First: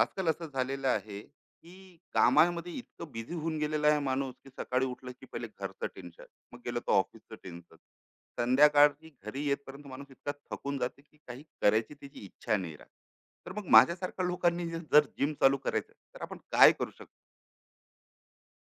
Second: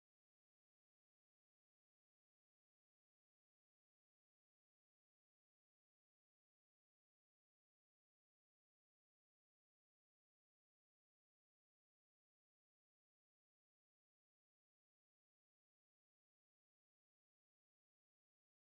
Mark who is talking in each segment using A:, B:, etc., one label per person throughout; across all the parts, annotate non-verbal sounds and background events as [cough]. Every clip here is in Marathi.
A: आजकाल असं झालेलं आहे की कामामध्ये इतकं बिझी होऊन गेलेला आहे माणूस की सकाळी उठलं की पहिले घरचं टेन्शन, मग गेलं तर ऑफिसचं टेन्शन, संध्याकाळी घरी येतपर्यंत माणूस इतका थकून जाते की काही करायची त्याची इच्छा नाही राहत. तर मग माझ्यासारख्या लोकांनी जर जिम चालू करायचं तर आपण काय करू शकतो?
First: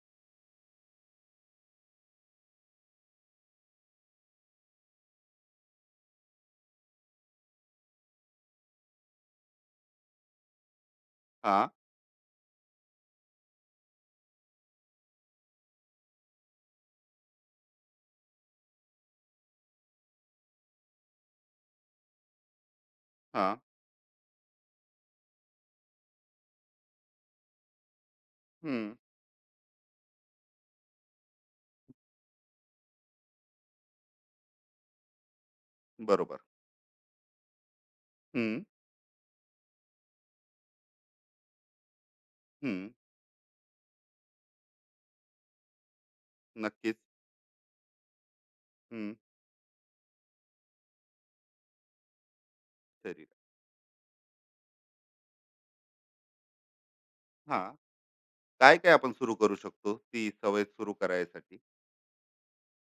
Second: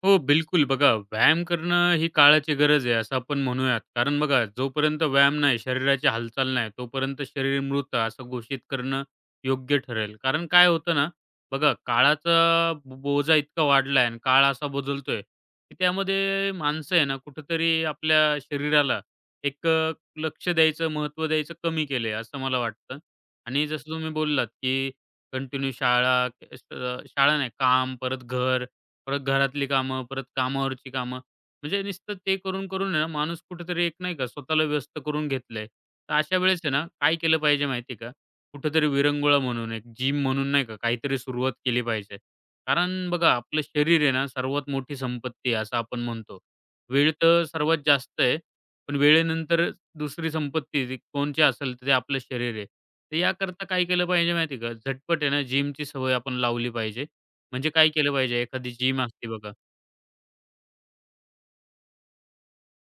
B: हो, बिलकुल. बघा, व्यायाम करणं ही काळाची गरज आहे, असं आपण म्हणूयात. कारण बघा, जोपर्यंत व्यायाम नाही, शरीराची हालचाल नाही, तोपर्यंत शरीर मृत असं घोषित करणं योग्य ठरेल. कारण काय होतं ना,
A: हा.
B: बघा, काळाचा बोजा इतका वाढला आहे आणि काळ असा बदलतोय, की त्यामध्ये माणसं आहे ना, कुठेतरी आपल्या शरीराला एक लक्ष द्यायचं, महत्त्व द्यायचं कमी केलं असं मला वाटतं.
A: हा.
B: आणि जसं तुम्ही बोललात, की कंटिन्यू शाळा, शाळा नाही, काम, परत घर,
A: हम्म.
B: परत घरातली कामं, परत कामावरची कामं. म्हणजे नुसतं ते करून-करून आहे ना माणूस कुठेतरी एक नाही का स्वतःला व्यस्त करून घेतलंय. तर
A: बरोबर.
B: अशा वेळेस आहे ना काय केलं पाहिजे माहिती आहे का?
A: हम्म.
B: कुठेतरी विरंगुळा म्हणून एक जिम म्हणून नाही का काहीतरी सुरुवात केली पाहिजे.
A: हम्म.
B: कारण बघा आपलं शरीर आहे ना सर्वात मोठी संपत्ती आहे असं आपण म्हणतो.
A: नक्कीच.
B: वेळ तर सर्वात जास्त आहे. पण
A: हम्म.
B: वेळेनंतर दुसरी संपत्ती जी कोणची असेल तर ते आपलं शरीर आहे. तर
A: शरीर.
B: याकरता काय केलं पाहिजे माहिती आहे का? झटपट आहे ना जिमची सवय आपण लावली पाहिजे.
A: हा.
B: म्हणजे काय केलं पाहिजे? एखादी
A: काय काय
B: जिम
A: आपण
B: असते
A: सुरू
B: बघा.
A: करू शकतो ती सवय सुरू करायसाठी?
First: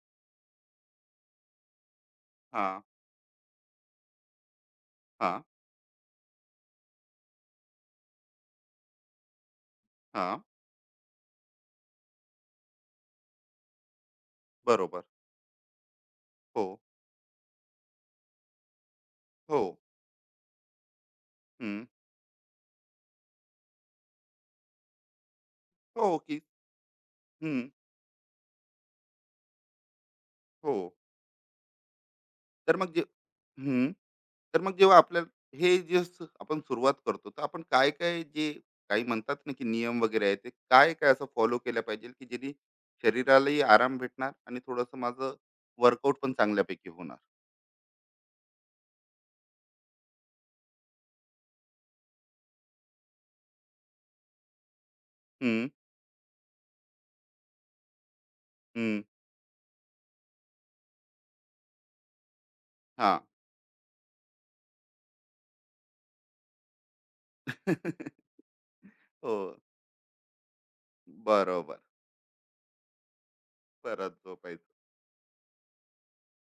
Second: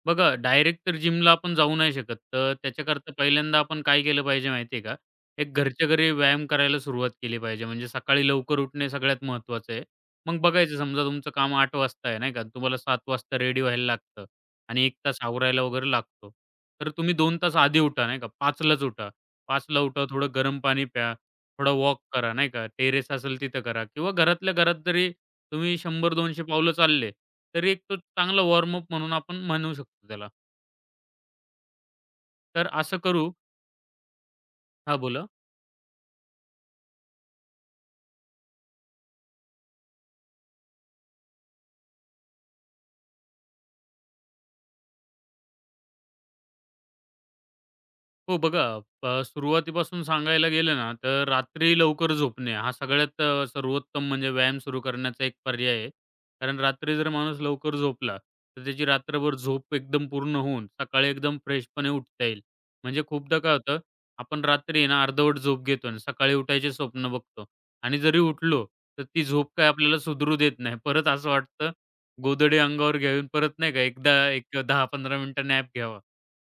B: बघा डायरेक्ट तर जिमला आपण जाऊ नाही शकत. तर
A: हा.
B: त्याच्याकरता पहिल्यांदा आपण काय केलं पाहिजे माहिती आहे का?
A: हा.
B: एक घरच्या घरी व्यायाम करायला सुरुवात केली पाहिजे. म्हणजे सकाळी लवकर उठणे सगळ्यात महत्त्वाचं आहे.
A: हा.
B: मग बघायचं समजा तुमचं काम 8:00 वाजता आहे नाही का? तुम्हाला 7:00 वाजता रेडी व्हायला लागतं आणि 1
A: बरोबर.
B: तास आवरायला वगैरे लागतो.
A: हो.
B: तर तुम्ही 2 तास आधी उठा नाही का? 5:00लाच उठा.
A: हो.
B: 5:00ला उठा, थोडं गरम पाणी प्या. थोडा
A: हं.
B: वॉक करा, नाही का. टेरेस असेल तिथं करा किंवा घरातल्या घरात जरी तुम्ही
A: हो, हो, की
B: 100-200 पावलं चालले,
A: हं.
B: तरी एक तो चांगला वॉर्मअप म्हणून आपण म्हणू शकतो त्याला.
A: हो.
B: तर
A: तर मग
B: असं
A: जे
B: करू.
A: हं. तर मग जेव्हा
B: हां, बोला.
A: आपल्याला हे जे आपण सुरुवात करतो, तर आपण काय-काय जे काही म्हणतात ना, की नियम वगैरे आहे, ते काय-काय असं फॉलो केलं पाहिजे, की जेणे शरीरालाही आराम भेटणार आणि थोडंसं माझं वर्कआउट पण चांगल्यापैकी होणार?
B: हो बघा, सुरुवातीपासून सांगायला गेलं ना, तर रात्री लवकर झोपणे हा सगळ्यात सर्वोत्तम म्हणजे व्यायाम सुरू करण्याचा एक
A: हं,
B: पर्याय आहे. कारण रात्री जर माणूस लवकर झोपला, तर त्याची
A: हं.
B: रात्रभर झोप एकदम पूर्ण होऊन सकाळी एकदम फ्रेशपणे उठता येईल. म्हणजे
A: हां.
B: खूपदा काय होतं, आपण रात्री आहे ना अर्धवट झोप घेतो आणि सकाळी उठायचे स्वप्न बघतो आणि जरी
A: [laughs]
B: उठलो, तर ती
A: हो.
B: झोप काय आपल्याला सुधरू देत नाही. परत असं वाटतं
A: बरोबर.
B: गोधडी अंगावर घेऊन परत नाही का एकदा
A: परत
B: एक
A: झोपायचं.
B: 10-15 मिनिटं नॅप घ्यावा.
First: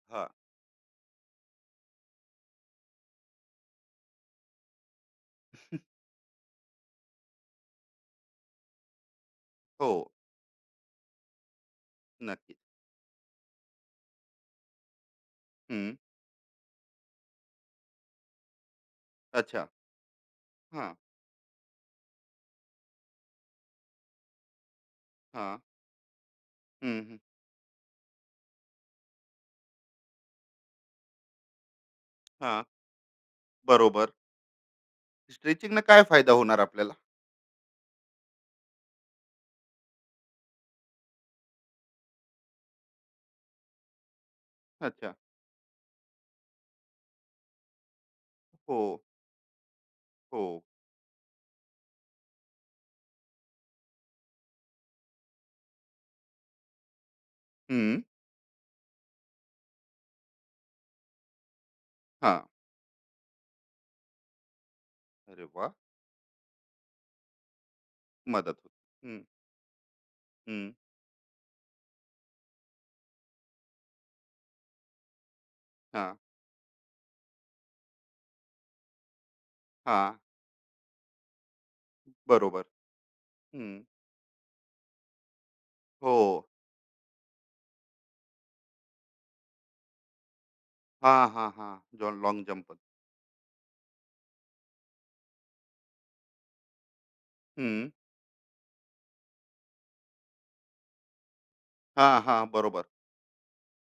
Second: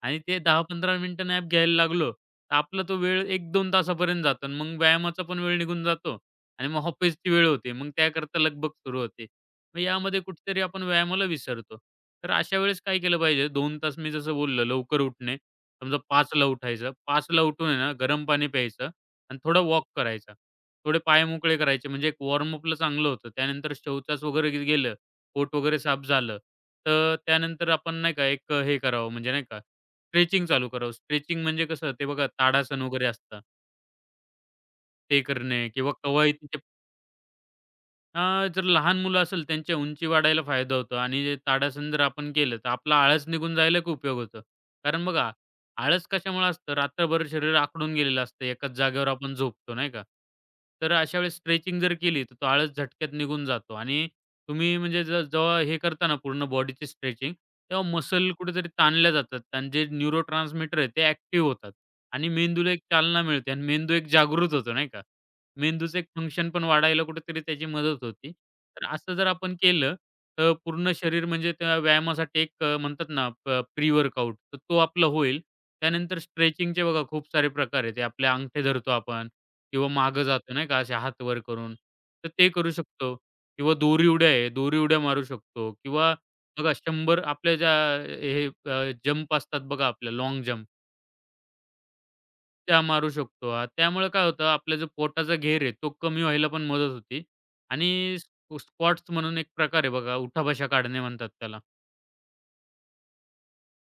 B: आणि
A: हां.
B: ते 10-15 मिनिटं नॅप घ्यायला लागलो, तर आपला तो वेळ 1-2 तासापर्यंत जातो आणि मग व्यायामाचा पण वेळ निघून जातो आणि मग ऑफिसची वेळ होते. मग त्याकरता लगबग सुरू होते. मग
A: हो.
B: यामध्ये कुठेतरी आपण व्यायामाला विसरतो. तर
A: नक्कीच.
B: अशा वेळेस काय केलं पाहिजे 2 तास मी जसं बोललो लवकर उठणे.
A: हं.
B: समजा 5 उठायचं. 5 उठून आहे ना गरम पाणी प्यायचं आणि थोडा
A: अच्छा.
B: वॉक करायचा.
A: हां,
B: थोडे पाय मोकळे करायचे म्हणजे एक वॉर्मअपला चांगलं होतं. त्यानंतर शौचास वगैरे गेलं, पोट
A: हां.
B: वगैरे साफ झालं,
A: हं,
B: तर
A: हं.
B: त्यानंतर आपण नाही का एक हे करावं म्हणजे नाही का स्ट्रेचिंग चालू करावं. स्ट्रेचिंग म्हणजे कसं ते बघा
A: हां.
B: ताडासन वगैरे असतं,
A: बरोबर.
B: ते करणे
A: स्ट्रेचिंगनं
B: किंवा
A: काय फायदा होणार
B: कवायतीचे.
A: आपल्याला?
B: अ, जर लहान मुलं असेल त्यांच्या उंची वाढायला फायदा होतो आणि जे ताडासन जर आपण केलं तर आपला आळस निघून जायला खूप उपयोग होतो. कारण
A: अच्छा.
B: बघा, आळस कशामुळे असतं, रात्रभर शरीर आखडून गेलेलं असतं, एकाच
A: हो,
B: जागेवर आपण झोपतो नाही का?
A: हो.
B: तर अशा वेळेस स्ट्रेचिंग जर केली तर तो आळस झटक्यात निघून जातो आणि तुम्ही म्हणजे जेव्हा हे करता पूर्ण बॉडीची स्ट्रेचिंग, तेव्हा
A: हं.
B: मसल कुठेतरी ताणल्या जातात आणि जे न्यूरोट्रान्समीटर आहे ते ॲक्टिव्ह होतात आणि
A: हां.
B: मेंदूला एक चालना मिळते आणि मेंदू एक जागृत होतो नाही का?
A: अरे वाह!
B: मेंदूचं एक फंक्शन पण वाढायला कुठेतरी त्याची मदत होती.
A: मदत होते.
B: तर असं
A: हं,
B: जर आपण केलं, तर
A: हं.
B: पूर्ण शरीर म्हणजे त्या व्यायामासाठी एक म्हणतात ना प्री वर्कआउट तर तो आपला होईल.
A: हां,
B: त्यानंतर स्ट्रेचिंगचे बघा खूप सारे प्रकार आहेत. ते आपले अंगठे धरतो आपण किंवा
A: हां.
B: मागं जातो नाही का असे हात वर करून. तर ते
A: बरोबर.
B: करू शकतो किंवा
A: हं.
B: दोरी उड्या आहे, दोरी उड्या मारू शकतो किंवा
A: हो.
B: बघा 100 आपल्या ज्या हे जंप असतात बघा आपल्या लाँग जंप.
A: हां, हां, हां. जॉन लाँग जम्प.
B: त्या मारू शकतो. हां, त्यामुळे काय होतं आपला जो पोटाचा घेर आहे तो कमी व्हायला पण मदत होती
A: हं.
B: आणि स्क्वॉट्स म्हणून एक प्रकार आहे बघा, उठाबशा काढणे म्हणतात त्याला.
A: हां, हां. बरोबर.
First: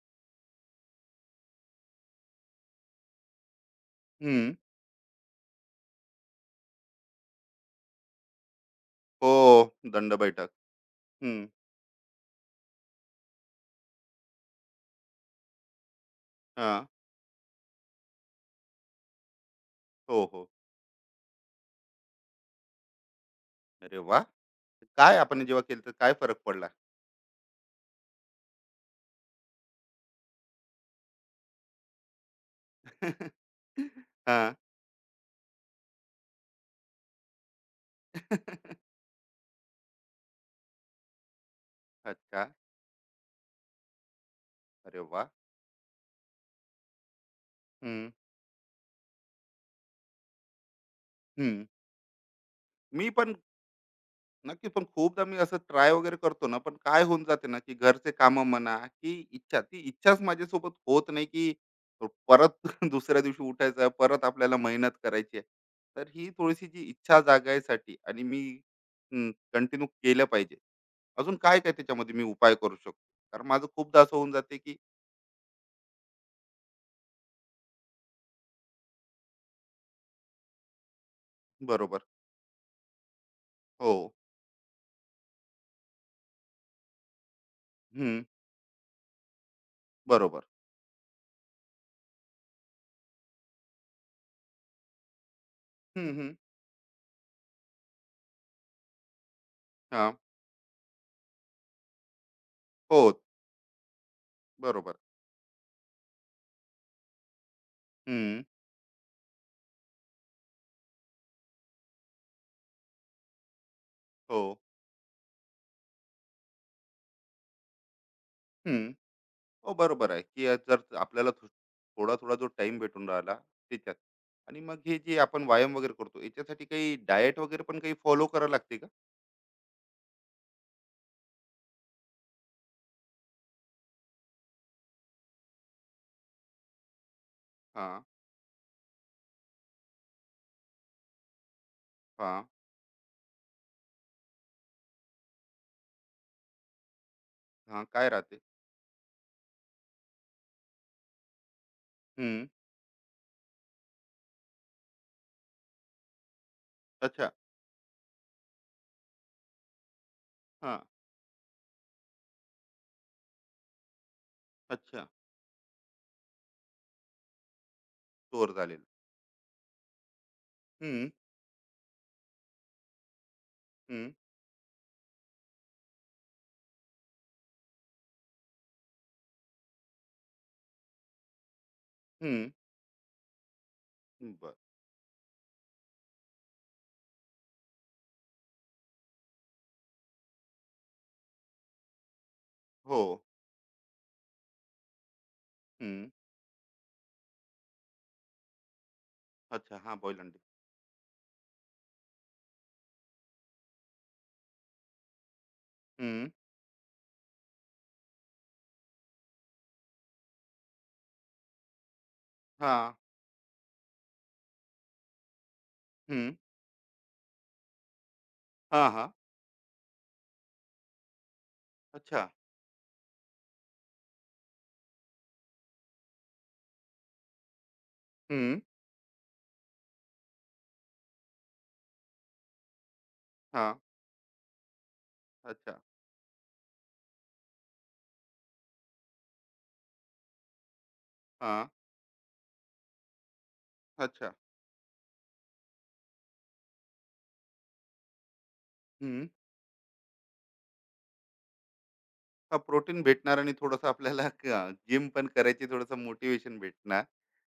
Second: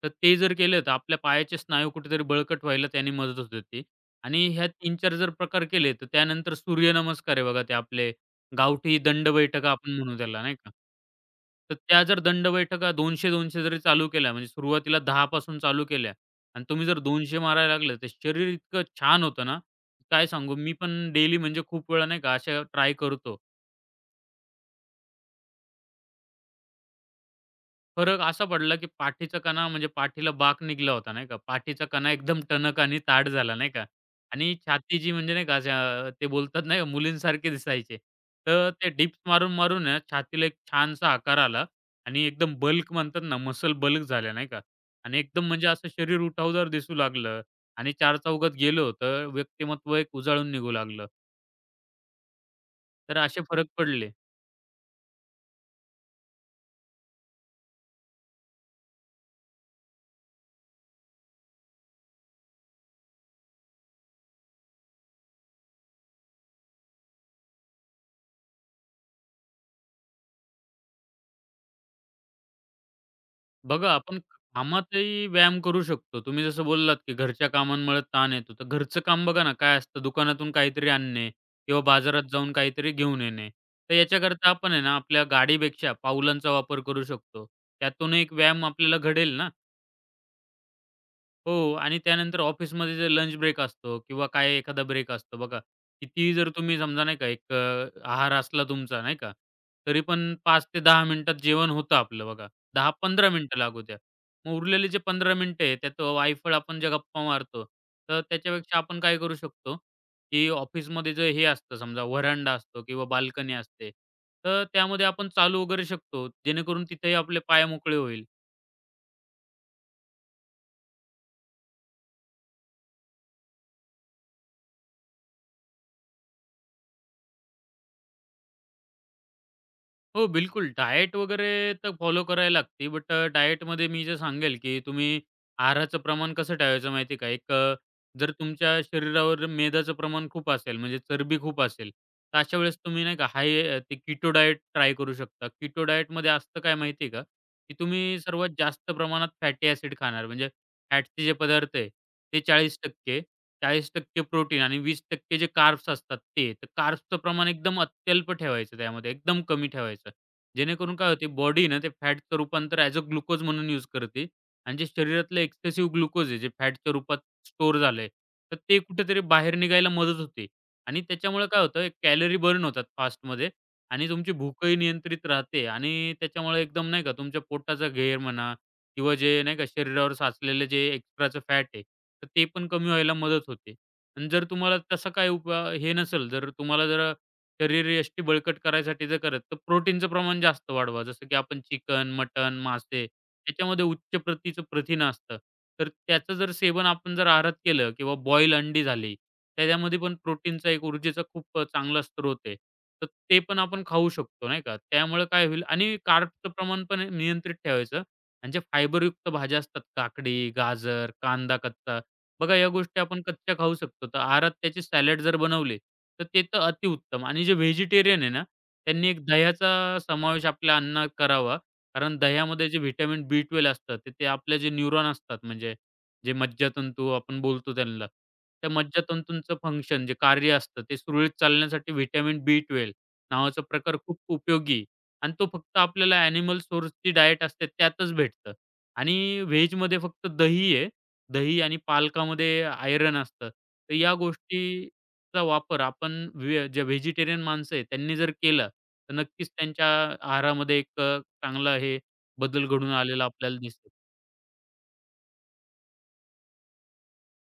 B: तर ते जर केलं तर आपल्या पायाचे स्नायू कुठेतरी बळकट व्हायला त्याने मदत होत होती. आणि
A: हं.
B: ह्या 3-4 जर प्रकार केले, तर त्यानंतर सूर्यनमस्कार आहे बघा ते आपले गावठी
A: हो.
B: दंड बैठका आपण
A: दंड
B: म्हणू त्याला
A: बैठक.
B: नाही का?
A: हं.
B: तर त्या जर दंड बैठका 200-200 जरी चालू केल्या म्हणजे सुरुवातीला 10 पासून चालू केल्या आणि
A: हां.
B: तुम्ही जर 200 मारायला लागले, तर शरीर इतकं छान होतं ना,
A: हो,
B: काय
A: हो.
B: सांगू? मी पण डेली म्हणजे खूप वेळा नाही का अशा ट्राय करतो.
A: अरे वाह! काय आपण जेव्हा केलं तर काय फरक पडला?
B: फरक असा पडला, की पाठीचा कणा म्हणजे पाठीला बाक निघला होता नाही का. पाठीचा कणा एकदम टणक आणि ताठ
A: [laughs]
B: झाला नाही का. आणि
A: हां.
B: छाती जी म्हणजे नाही का, ते बोलतात नाही का मुलींसारखे दिसायचे. तर ते
A: [laughs]
B: डिप्स मारून-मारून आहे ना छातीला एक छानसा आकार आला आणि
A: अच्छा.
B: एकदम बल्क म्हणतात ना मसल बल्क झाल्या नाही का.
A: अरे
B: आणि
A: वाह!
B: एकदम म्हणजे असं शरीर उठावदार दिसू लागलं आणि
A: हं,
B: चारचौघात गेलो तर व्यक्तिमत्व एक उजाळून निघू लागलं.
A: हं. मी
B: तर
A: पण.
B: असे फरक पडले.
A: नक्की. पण खूपदा मी असं ट्राय वगैरे करतो ना, पण काय होऊन जाते ना, की घरचे कामं म्हणा, की इच्छा, ती इच्छाच माझ्यासोबत होत नाही, की परत [laughs] दुसऱ्या दिवशी उठायचं आहे, परत आपल्याला मेहनत करायची आहे. तर ही थोडीशी जी इच्छा जागायसाठी आणि मी कंटिन्यू केलं पाहिजे. अजून काय-काय त्याच्यामध्ये मी उपाय करू शकतो? कारण माझं
B: बघा,
A: खूपदा असं
B: आपण
A: होऊन जाते, की
B: कामातही व्यायाम करू शकतो. तुम्ही जसं बोललात, की घरच्या कामांमुळे ताण येतो. तर घरचं काम बघा ना, काय असतं दुकानातून काहीतरी आणणे किंवा
A: बरोबर.
B: बाजारात जाऊन काहीतरी घेऊन येणे.
A: हो.
B: तर याच्याकरता आपण आहे ना, आपल्या गाडीपेक्षा पावलांचा वापर करू शकतो. त्यातून
A: हं.
B: एक व्यायाम आपल्याला घडेल ना.
A: बरोबर.
B: हो आणि त्यानंतर ऑफिसमध्ये जे लंच ब्रेक असतो किंवा काय एखादा ब्रेक असतो बघा.
A: हं, हं.
B: कितीही जर तुम्ही समजा नाही का एक आहार असला तुमचा नाही का, तरी
A: हां.
B: पण 5 ते 10 मिनिटात जेवण होतं आपलं बघा.
A: हो.
B: 10-15 मिनिटं लागू द्या. मग उरलेले
A: बरोबर.
B: जे 15 मिनिटं आहे त्यात वायफळ आपण ज्या गप्पा मारतो, तर
A: हं.
B: त्याच्यापेक्षा आपण काय करू शकतो, की ऑफिसमध्ये जे हे असतं समजा व्हरांडा असतो किंवा बाल्कनी असते,
A: हो.
B: तर त्यामध्ये आपण चालू वगैरे शकतो. जेणेकरून तिथेही आपले पाय मोकळे होईल.
A: हं. हो, बरोबर आहे की जर आपल्याला थोडा थोडा जो टाइम भेटून राहिला त्याच्यात, आणि मग हे जे आपण व्यायाम वगैरे करतो याच्यासाठी काही डाएट वगैरे पण काही फॉलो करावं लागते का?
B: हो, बिलकुल. डाएट वगैरे तर फॉलो करायला लागते. बट डाएटमध्ये मी जे सांगेल, की तुम्ही आहाराचं प्रमाण कसं ठेवायचं माहिती आहे का? एक
A: हा.
B: जर तुमच्या शरीरावर मेदाचं प्रमाण खूप असेल, म्हणजे चरबी खूप असेल,
A: हा.
B: तर अशा वेळेस तुम्ही नाही का हाय ते कीटो डाएट ट्राय करू शकता. कीटो डाएटमध्ये असतं काय माहिती का? की
A: हा. काय
B: तुम्ही
A: राहते.
B: सर्वात जास्त प्रमाणात फॅटी ॲसिड खाणार. म्हणजे फॅटचे जे पदार्थ आहे, ते
A: हम्म.
B: 40% 40% प्रोटीन आणि 20% जे कार्ब्स असतात ते. तर कार्ब्सचं
A: अच्छा.
B: प्रमाण एकदम अत्यल्प ठेवायचं त्यामध्ये, एकदम कमी ठेवायचं.
A: हा.
B: जेणेकरून काय होते बॉडी ना ते फॅटचं रूपांतर ॲज अ ग्लुकोज म्हणून यूज करते आणि जे
A: अच्छा.
B: शरीरातलं एक्सेसिव्ह ग्लुकोज आहे, जे फॅटच्या रूपात स्टोअर झालंय,
A: स्टोअर
B: तर ते
A: झालेलं.
B: कुठेतरी बाहेर निघायला मदत होते आणि
A: हम्म.
B: त्याच्यामुळे काय होतं एक कॅलरी बर्न होतात फास्टमध्ये आणि
A: हम्म.
B: तुमची भूकही नियंत्रित राहते आणि त्याच्यामुळे एकदम नाही का तुमच्या पोटाचा घेर म्हणा किंवा जे नाही का शरीरावर साचलेलं जे एक्स्ट्राचं फॅट आहे, तर ते
A: हम्म.
B: पण कमी व्हायला मदत होते. आणि जर
A: बर.
B: तुम्हाला तसा काही हे नसेल, जर तुम्हाला जरा शरीर यष्टी बळकट करायसाठी जर करत, तर प्रोटीनचं प्रमाण जास्त वाढवा. जसं की आपण चिकन, मटण,
A: हो.
B: मासे याच्यामध्ये उच्च प्रतीचं प्रथिन असतं. तर
A: हम्म.
B: त्याचं जर सेवन आपण जर आहारात केलं किंवा बॉईल अंडी झाली,
A: अच्छा. हा.
B: त्याच्यामध्ये पण
A: बॉईल अंडे.
B: प्रोटीनचा एक ऊर्जेचा खूप चांगला स्रोत आहे. तर ते पण आपण खाऊ शकतो नाही का. त्यामुळे काय होईल आणि
A: हम्म.
B: कार्बचं प्रमाण पण नियंत्रित ठेवायचं. म्हणजे फायबरयुक्त भाज्या असतात काकडी, गाजर, कांदा कच्चा. बघा या
A: हा.
B: गोष्टी आपण कच्च्या खाऊ शकतो. तर आहारात त्याचे सॅलड जर बनवले, तर
A: हम्म.
B: ते तर अतिउत्तम. आणि जे व्हेजिटेरियन आहे ना,
A: हा. हा.
B: त्यांनी एक दह्याचा समावेश आपल्या अन्नात करावा. कारण
A: अच्छा.
B: दह्यामध्ये जे व्हिटॅमिन बी12 असतं, तर ते आपले जे न्यूरॉन असतात म्हणजे जे मज्जातंतू आपण बोलतो त्यांना,
A: हम्म.
B: त्या मज्जातंतूंचं फंक्शन जे कार्य असतं, ते सुरळीत चालण्यासाठी व्हिटॅमिन बी12 नावाचा
A: हा.
B: प्रकार खूप उपयोगी आहे. आणि तो फक्त
A: अच्छा.
B: आपल्याला ॲनिमल सोर्सची डायट असते त्यातच भेटतं. आणि व्हेजमध्ये फक्त दही आहे.
A: हा.
B: दही आणि पालकामध्ये आयर्न असतं. तर या
A: अच्छा.
B: गोष्टीचा वापर आपण जे व्हेजिटेरियन माणसं आहे त्यांनी जर केला, तर
A: हम्म.
B: नक्कीच त्यांच्या आहारामध्ये एक चांगला हे
A: हा.
B: बदल घडून
A: प्रोटीन
B: आलेला
A: भेटणार आणि
B: आपल्याला
A: थोडंसं
B: दिसेल.
A: आपल्याला जिम पण करायची थोडंसं मोटिवेशन भेटणार.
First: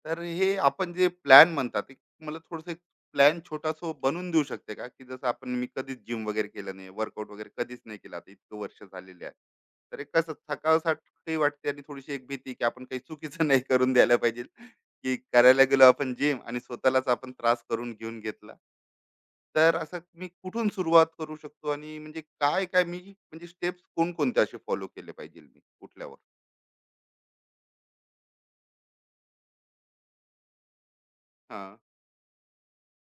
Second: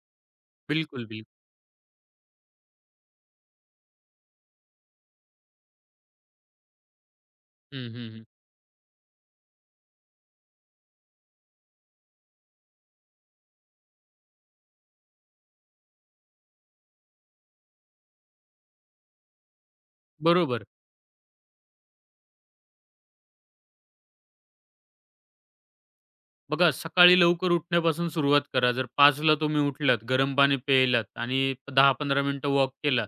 A: तर हे आपण
B: बिलकुल,
A: जे
B: बिलकुल.
A: प्लॅन म्हणतात एक मला थोडस प्लॅन छोटासा बनवून देऊ शकते का की जसं आपण मी कधीच जिम वगैरे केलं नाही, वर्कआउट वगैरे कधीच
B: हं,
A: नाही
B: हं,
A: केला,
B: हं.
A: आता इतकं वर्ष झालेले आहे, तर एक कसं थकावसाठी वाटते आणि थोडीशी एक भीती की आपण काही चुकीचं [laughs] नाही करून द्यायला पाहिजे, की करायला गेलो आपण जिम आणि स्वतःलाच आपण त्रास करून घेऊन घेतला. तर असं मी
B: बरोबर.
A: कुठून सुरुवात करू शकतो आणि म्हणजे काय काय मी म्हणजे स्टेप्स कोणकोणत्या असे फॉलो केले पाहिजे मी उठल्यावर?
B: बघा, सकाळी लवकर उठण्यापासून सुरुवात करा. जर 5:00ला तुम्ही उठलात, गरम पाणी प्यायलात आणि
A: हां,
B: 10-15 मिनिटं वॉक केला.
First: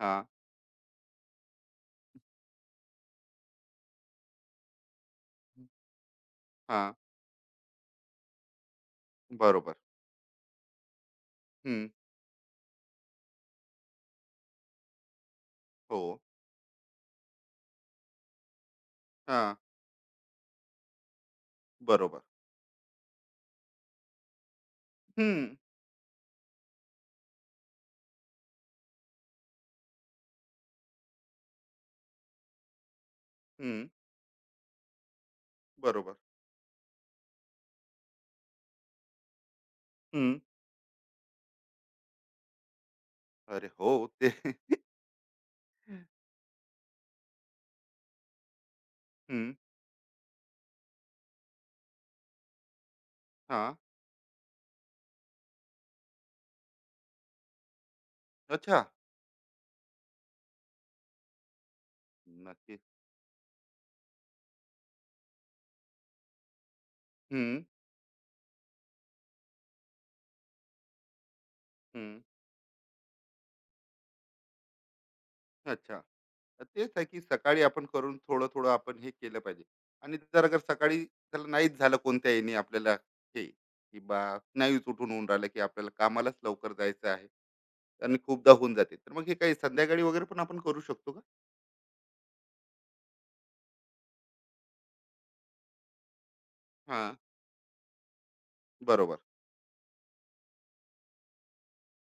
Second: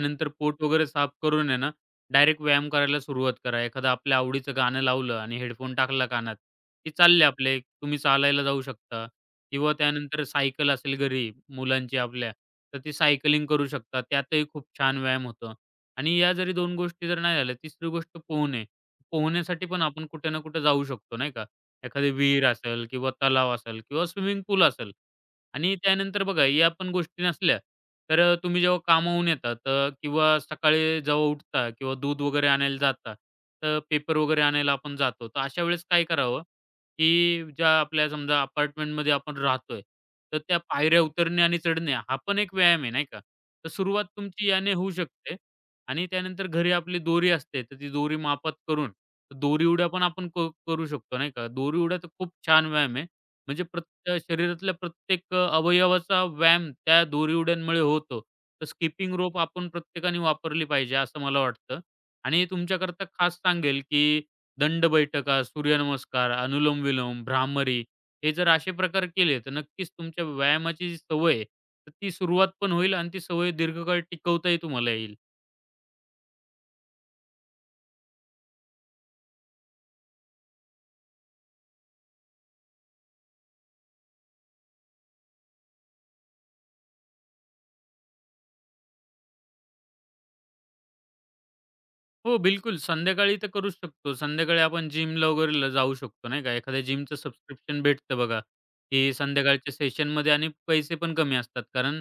A: हां,
B: पोट वगैरे साफ करून आहे ना, डायरेक्ट व्यायाम करायला सुरुवात करा. एखादं आपल्या आवडीचं गाणं लावलं आणि हेडफोन टाकला कानात, की
A: हां.
B: चालले आपले. तुम्ही चालायला जाऊ शकता किंवा
A: बरोबर.
B: त्यानंतर सायकल असेल घरी
A: हम्म.
B: मुलांची आपल्या, तर ती सायकलिंग करू शकता. त्यातही खूप छान व्यायाम होतो
A: हो.
B: आणि या जरी 2 गोष्टी जर नाही झाल्या, तिसरी गोष्ट पोहणे.
A: हां.
B: पोहण्यासाठी पण आपण कुठे ना कुठे जाऊ शकतो, नाही का? एखादी
A: बरोबर.
B: विहीर असेल किंवा तलाव असेल किंवा स्विमिंग पूल असेल.
A: हम्म.
B: आणि त्यानंतर बघा या पण गोष्टी नसल्या तर तुम्ही जेव्हा कामावून येता तर किंवा सकाळी जेव्हा उठता किंवा दूध वगैरे आणायला जाता तर
A: हम्म.
B: पेपर वगैरे आणायला आपण जातो तर अशा वेळेस काय
A: बरोबर.
B: करावं की ज्या आपल्या समजा अपार्टमेंटमध्ये आपण राहतोय
A: हम्म.
B: तर त्या पायऱ्या उतरणे आणि चढणे हा पण एक व्यायाम आहे नाही का.
A: अरे
B: तर
A: हो.
B: सुरुवात
A: ते
B: तुमची याने
A: [laughs]
B: होऊ शकते आणि त्यानंतर घरी आपली दोरी असते तर ती दोरी मापात करून
A: हम्म.
B: दोरी उड्या पण आपण करू शकतो नाही का. दोरी उड्या तर खूप छान व्यायाम आहे. म्हणजे
A: हां.
B: शरीरातल्या प्रत्येक अवयवाचा व्यायाम त्या दोरी उड्यांमुळे होतो. तर
A: अच्छा.
B: स्किपिंग रोप आपण प्रत्येकाने वापरली पाहिजे असं मला वाटतं. आणि
A: नक्की.
B: तुमच्याकरता खास सांगेल, की दंड बैठका, सूर्यनमस्कार, अनुलोम-विलोम,
A: हम्म.
B: भ्रामरी हे जर असे प्रकार केले, तर नक्कीच तुमच्या व्यायामाची जी सवय आहे, तर ती
A: हम्म.
B: सुरुवात पण होईल आणि ती सवय दीर्घकाळ टिकवताही तुम्हाला येईल.
A: अच्छा. तर तेच आहे की सकाळी आपण करून थोडं-थोडं आपण हे केलं पाहिजे. आणि जर अगर सकाळी त्याला नाहीच झालं कोणत्या याने आपल्याला हे, की नाहीच उठून होऊन राहिलं, की आपल्याला कामालाच लवकर जायचं आहे आणि खूपदा होऊन जाते. तर मग हे काही संध्याकाळी वगैरे पण आपण करू शकतो का?
B: हो, बिलकुल. संध्याकाळी तर करूच शकतो. संध्याकाळी आपण जिमला वगैरे जाऊ शकतो, नाही का. एखाद्या जिमचं
A: हां,
B: सबस्क्रिप्शन भेटतं बघा, की
A: बरोबर.
B: संध्याकाळच्या सेशनमध्ये आणि पैसे पण कमी असतात. कारण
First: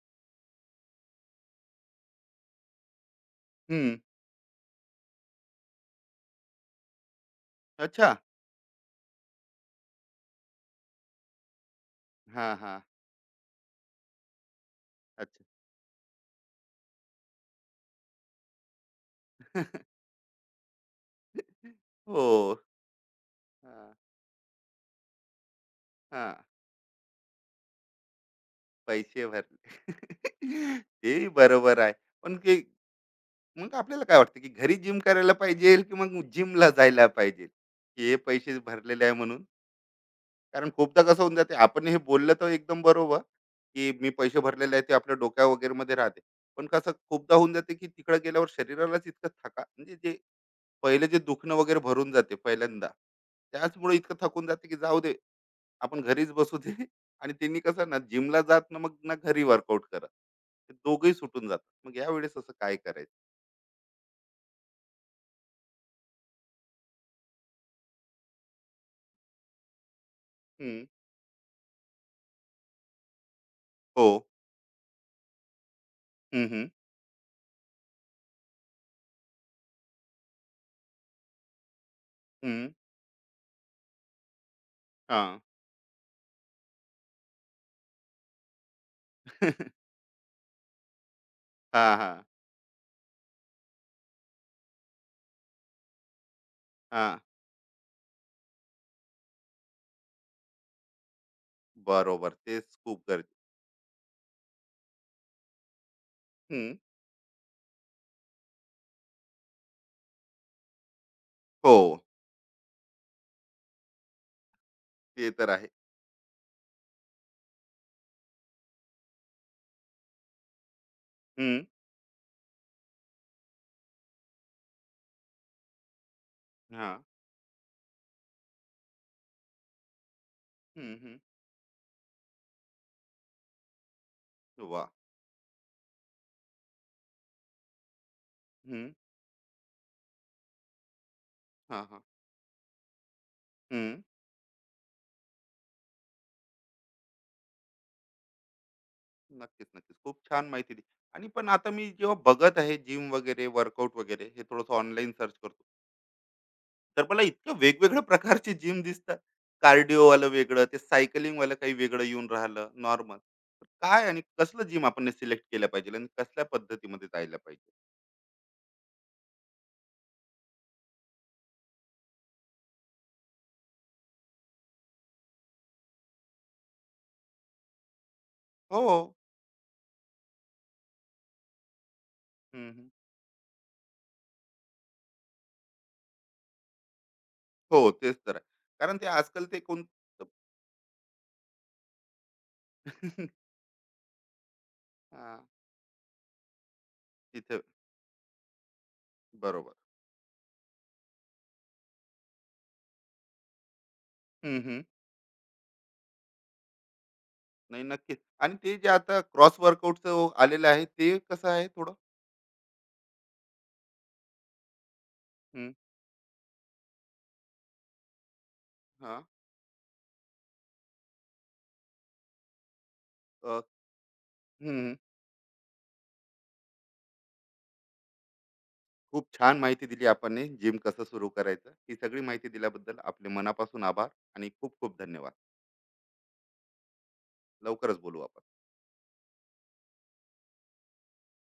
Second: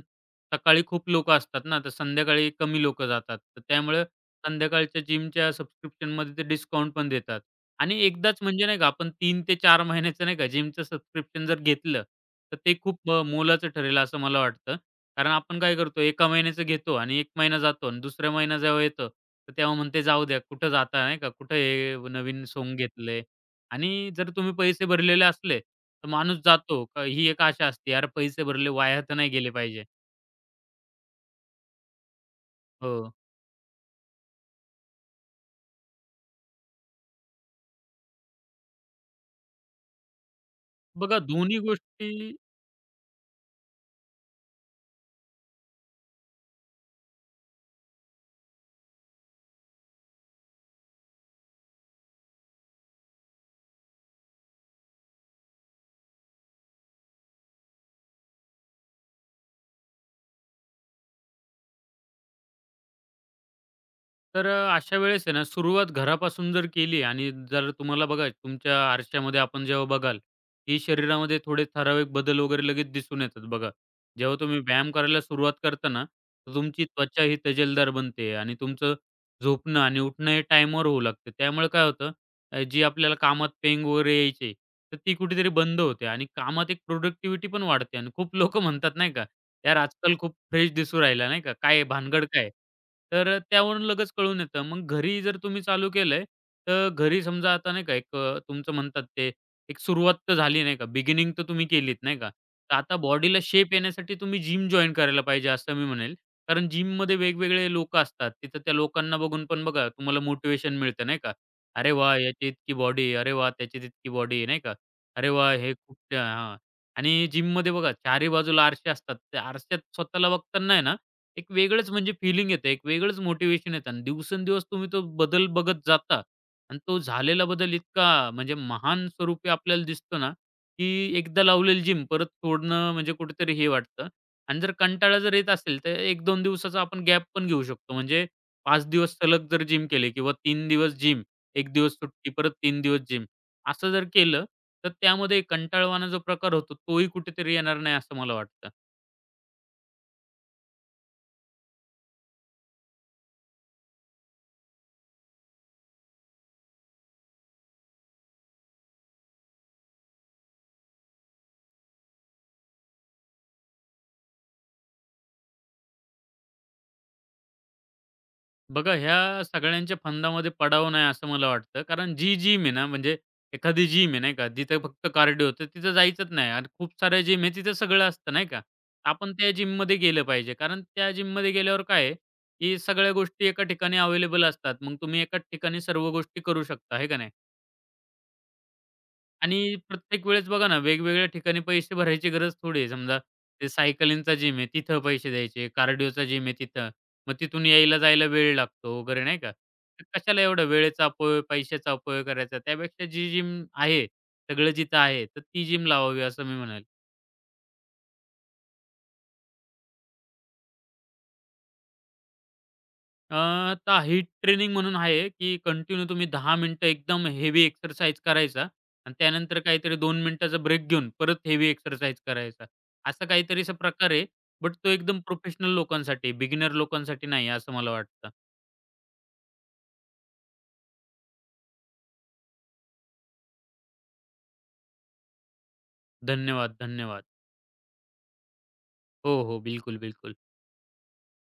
B: सकाळी खूप लोकं असतात ना, तर संध्याकाळी कमी लोकं जातात. तर
A: हं.
B: त्यामुळे संध्याकाळच्या जिमच्या सबस्क्रिप्शनमध्ये ते डिस्काउंट पण देतात. आणि
A: अच्छा.
B: एकदाच म्हणजे नाही का, आपण 3 ते 4 महिन्याचं नाही का, जिमचं सबस्क्रिप्शन जर घेतलं,
A: हां,
B: तर ते
A: हां.
B: खूप मोलाचं ठरेल असं मला वाटतं. कारण
A: अच्छा.
B: आपण काय करतो, एका महिन्याचं घेतो आणि 1 महिना जातो आणि दुसऱ्या महिना जेव्हा येतो, तर तेव्हा
A: [laughs]
B: म्हणते, "जाऊ द्या, कुठं जाता नाही का? कुठं हे
A: हो.
B: नवीन सोंग घेतलंय."
A: हां,
B: आणि जर तुम्ही पैसे भरलेले असले, तर
A: हां.
B: माणूस जातो. का, ही एक आशा असते, "यार, पैसे भरले, वाया तर
A: पैसे
B: नाही गेले पाहिजे."
A: भरले. [laughs] तेही बरोबर आहे. पण
B: हो.
A: मग आपल्याला काय वाटतं की घरी जिम करायला पाहिजे की मग जिमला जायला पाहिजे की हे पैसे भरलेले आहे म्हणून? कारण खूपदा
B: बघा,
A: कसं होऊन जाते
B: दोन्ही
A: आपण हे
B: गोष्टी.
A: बोललं तर एकदम बरोबर, की मी पैसे भरलेले आहे ते आपल्या डोक्या वगैरे मध्ये राहते, पण कसं खूपदा होऊन जाते की तिकडे गेल्यावर शरीरालाच इतकं थका म्हणजे जे पहिले जे दुखणं वगैरे भरून जाते पहिल्यांदा, त्याचमुळे इतकं थकून जाते की जाऊ दे, आपण घरीच बसू दे. [laughs] आणि त्यांनी कसं ना जिमला जात ना मग ना घरी वर्कआउट करत, ते दोघंही सुटून जातात. मग यावेळेस असं काय करायचं?
B: तर अशा वेळेस आहे ना, सुरुवात घरापासून जर केली आणि जर तुम्हाला बघा तुमच्या आरशामध्ये आपण जेव्हा बघाल, की
A: हम्म,
B: शरीरामध्ये थोडे ठराविक बदल वगैरे लगेच दिसून येतात बघा.
A: हो.
B: जेव्हा तुम्ही व्यायाम करायला सुरुवात करता ना, तर
A: हम्म,
B: तुमची त्वचा ही तजेलदार बनते आणि तुमचं झोपणं आणि उठणं हे टाईमवर होऊ लागतं. त्यामुळे काय होतं,
A: हं,
B: जी आपल्याला कामात पेंग वगैरे यायची, तर ती
A: हां.
B: कुठेतरी बंद होते आणि कामात एक प्रोडक्टिव्हिटी पण वाढते आणि खूप लोकं म्हणतात नाही का, यार
A: [laughs]
B: आजकाल खूप फ्रेश दिसू राहिला नाही का? काय आहे
A: हां, हां,
B: भानगड काय आहे? तर त्यावरून लगेच कळून येतं. मग घरी जर तुम्ही चालू केलंय, तर
A: हां. [laughs]
B: घरी समजा आता नाही का एक तुमचं म्हणतात ते एक सुरुवात तर झाली नाही का? बिगिनिंग तर तुम्ही केलीत नाही का?
A: बरोबर. तेच
B: तर आता
A: खूप गरजे.
B: बॉडीला शेप येण्यासाठी तुम्ही जिम जॉइन करायला पाहिजे असं मी म्हणेल. कारण
A: हं.
B: जिममध्ये वेगवेगळे लोकं असतात. तिथं त्या लोकांना बघून पण बघा तुम्हाला मोटिव्हेशन मिळतं नाही का?
A: हो,
B: "अरे वाह! याची इतकी बॉडी अरे वाह! त्याची तितकी बॉडी नाही का?
A: ते
B: "अरे
A: तर
B: वाह!
A: आहे.
B: हे खूप" हां. आणि जिममध्ये बघा चारही बाजूला आरसे असतात. त्या आरशात स्वतःला बघताना आहे ना, एक
A: हं,
B: वेगळंच म्हणजे फिलिंग येते, एक वेगळंच मोटिवेशन येतं आणि दिवसेंदिवस तुम्ही तो बदल बघत जाता आणि तो
A: हां.
B: झालेला बदल इतका म्हणजे महान स्वरूपी आपल्याला दिसतो ना,
A: हं, हं.
B: की एकदा लावलेली जिम परत सोडणं म्हणजे कुठेतरी हे वाटतं आणि जर
A: वाह!
B: कंटाळा जर येत असेल, तर 1-2 दिवसाचा आपण गॅप पण घेऊ शकतो. म्हणजे 5
A: हं.
B: दिवस सलग जर जिम केले किंवा 3 दिवस जिम, 1
A: हां,
B: दिवस
A: हां.
B: सुट्टी, परत 3 दिवस जिम. असं
A: हं.
B: जर केलं, तर त्यामध्ये कंटाळवाणा जो प्रकार होतो, तोही कुठेतरी येणार नाही असं मला वाटतं.
A: नक्कीच, नक्कीच. खूप छान माहिती दिली. आणि पण आता मी जेव्हा बघत आहे जिम वगैरे, वर्कआउट वगैरे हे थोडंसं ऑनलाईन सर्च करतो. तर मला इतक्या वेगवेगळ्या प्रकारचे जिम दिसतात. कार्डिओवालं वेगळं, ते सायकलिंगवालं काही वेगळं येऊन राहिलं नॉर्मल. काय आणि कसलं जिम आपण सिलेक्ट केलं पाहिजे आणि कसल्या पद्धतीमध्ये जायला पाहिजे?
B: बघा ह्या सगळ्यांच्या फंदामध्ये पडावं नाही असं मला वाटतं. कारण जी जिम आहे ना, म्हणजे एखादी जिम आहे नाही का, जिथे फक्त कार्डिओ तर तिथं जायचंच नाही आणि खूप साऱ्या जिम आहे तिथं सगळं असतं नाही का.
A: हो. हो.
B: आपण त्या जिममध्ये गेलं पाहिजे. कारण त्या जिममध्ये गेल्यावर काय आहे, की
A: हं,
B: सगळ्या गोष्टी एका ठिकाणी अवेलेबल असतात. मग तुम्ही एकाच ठिकाणी सर्व गोष्टी करू शकता, आहे का नाही.
A: हो, तेच तर आहे. कारण ते आजकाल ते
B: आणि
A: कोणतं
B: प्रत्येक वेळेस बघा ना, वेगवेगळ्या ठिकाणी पैसे भरायची गरज थोडी
A: हां,
B: आहे. समजा
A: [laughs]
B: ते सायकलिंगचा जिम आहे, तिथं पैसे द्यायचे. कार्डिओचा जिम आहे तिथं. मग
A: तिथे
B: तिथून यायला-जायला वेळ लागतो वगैरे नाही का?
A: बरोबर.
B: तर कशाला एवढा वेळेचा अपव्यय, पैशाचा अपव्यय करायचा. त्यापेक्षा जी जिम आहे,
A: हं,
B: सगळं
A: हं.
B: जिथं आहे, तर ती जिम लावावी असं मी म्हणेल.
A: नाही, नक्कीच. आणि ते जे आता क्रॉस वर्कआउटचं आलेलं आहे, ते कसं आहे थोडं?
B: आता हीट ट्रेनिंग म्हणून आहे, की
A: हं,
B: कंटिन्यू तुम्ही 10 मिनिटं एकदम हेवी एक्सरसाइज करायचा आणि
A: हां.
B: त्यानंतर काहीतरी 2 मिनिटाचा ब्रेक घेऊन परत हेवी एक्सरसाइज करायचा. असा
A: अ,
B: काहीतरी असा प्रकार आहे. बट तो
A: हं.
B: एकदम प्रोफेशनल लोकांसाठी, बिगिनर लोकांसाठी नाही आहे असं मला वाटतं.
A: खूप छान माहिती दिली आपणने जिम कसं सुरू करायचं. ही सगळी माहिती दिल्याबद्दल आपले मनापासून आभार आणि खूप खूप धन्यवाद.
B: धन्यवाद, धन्यवाद.
A: लवकरच बोलू आपण.
B: हो, हो. बिलकुल, बिलकुल.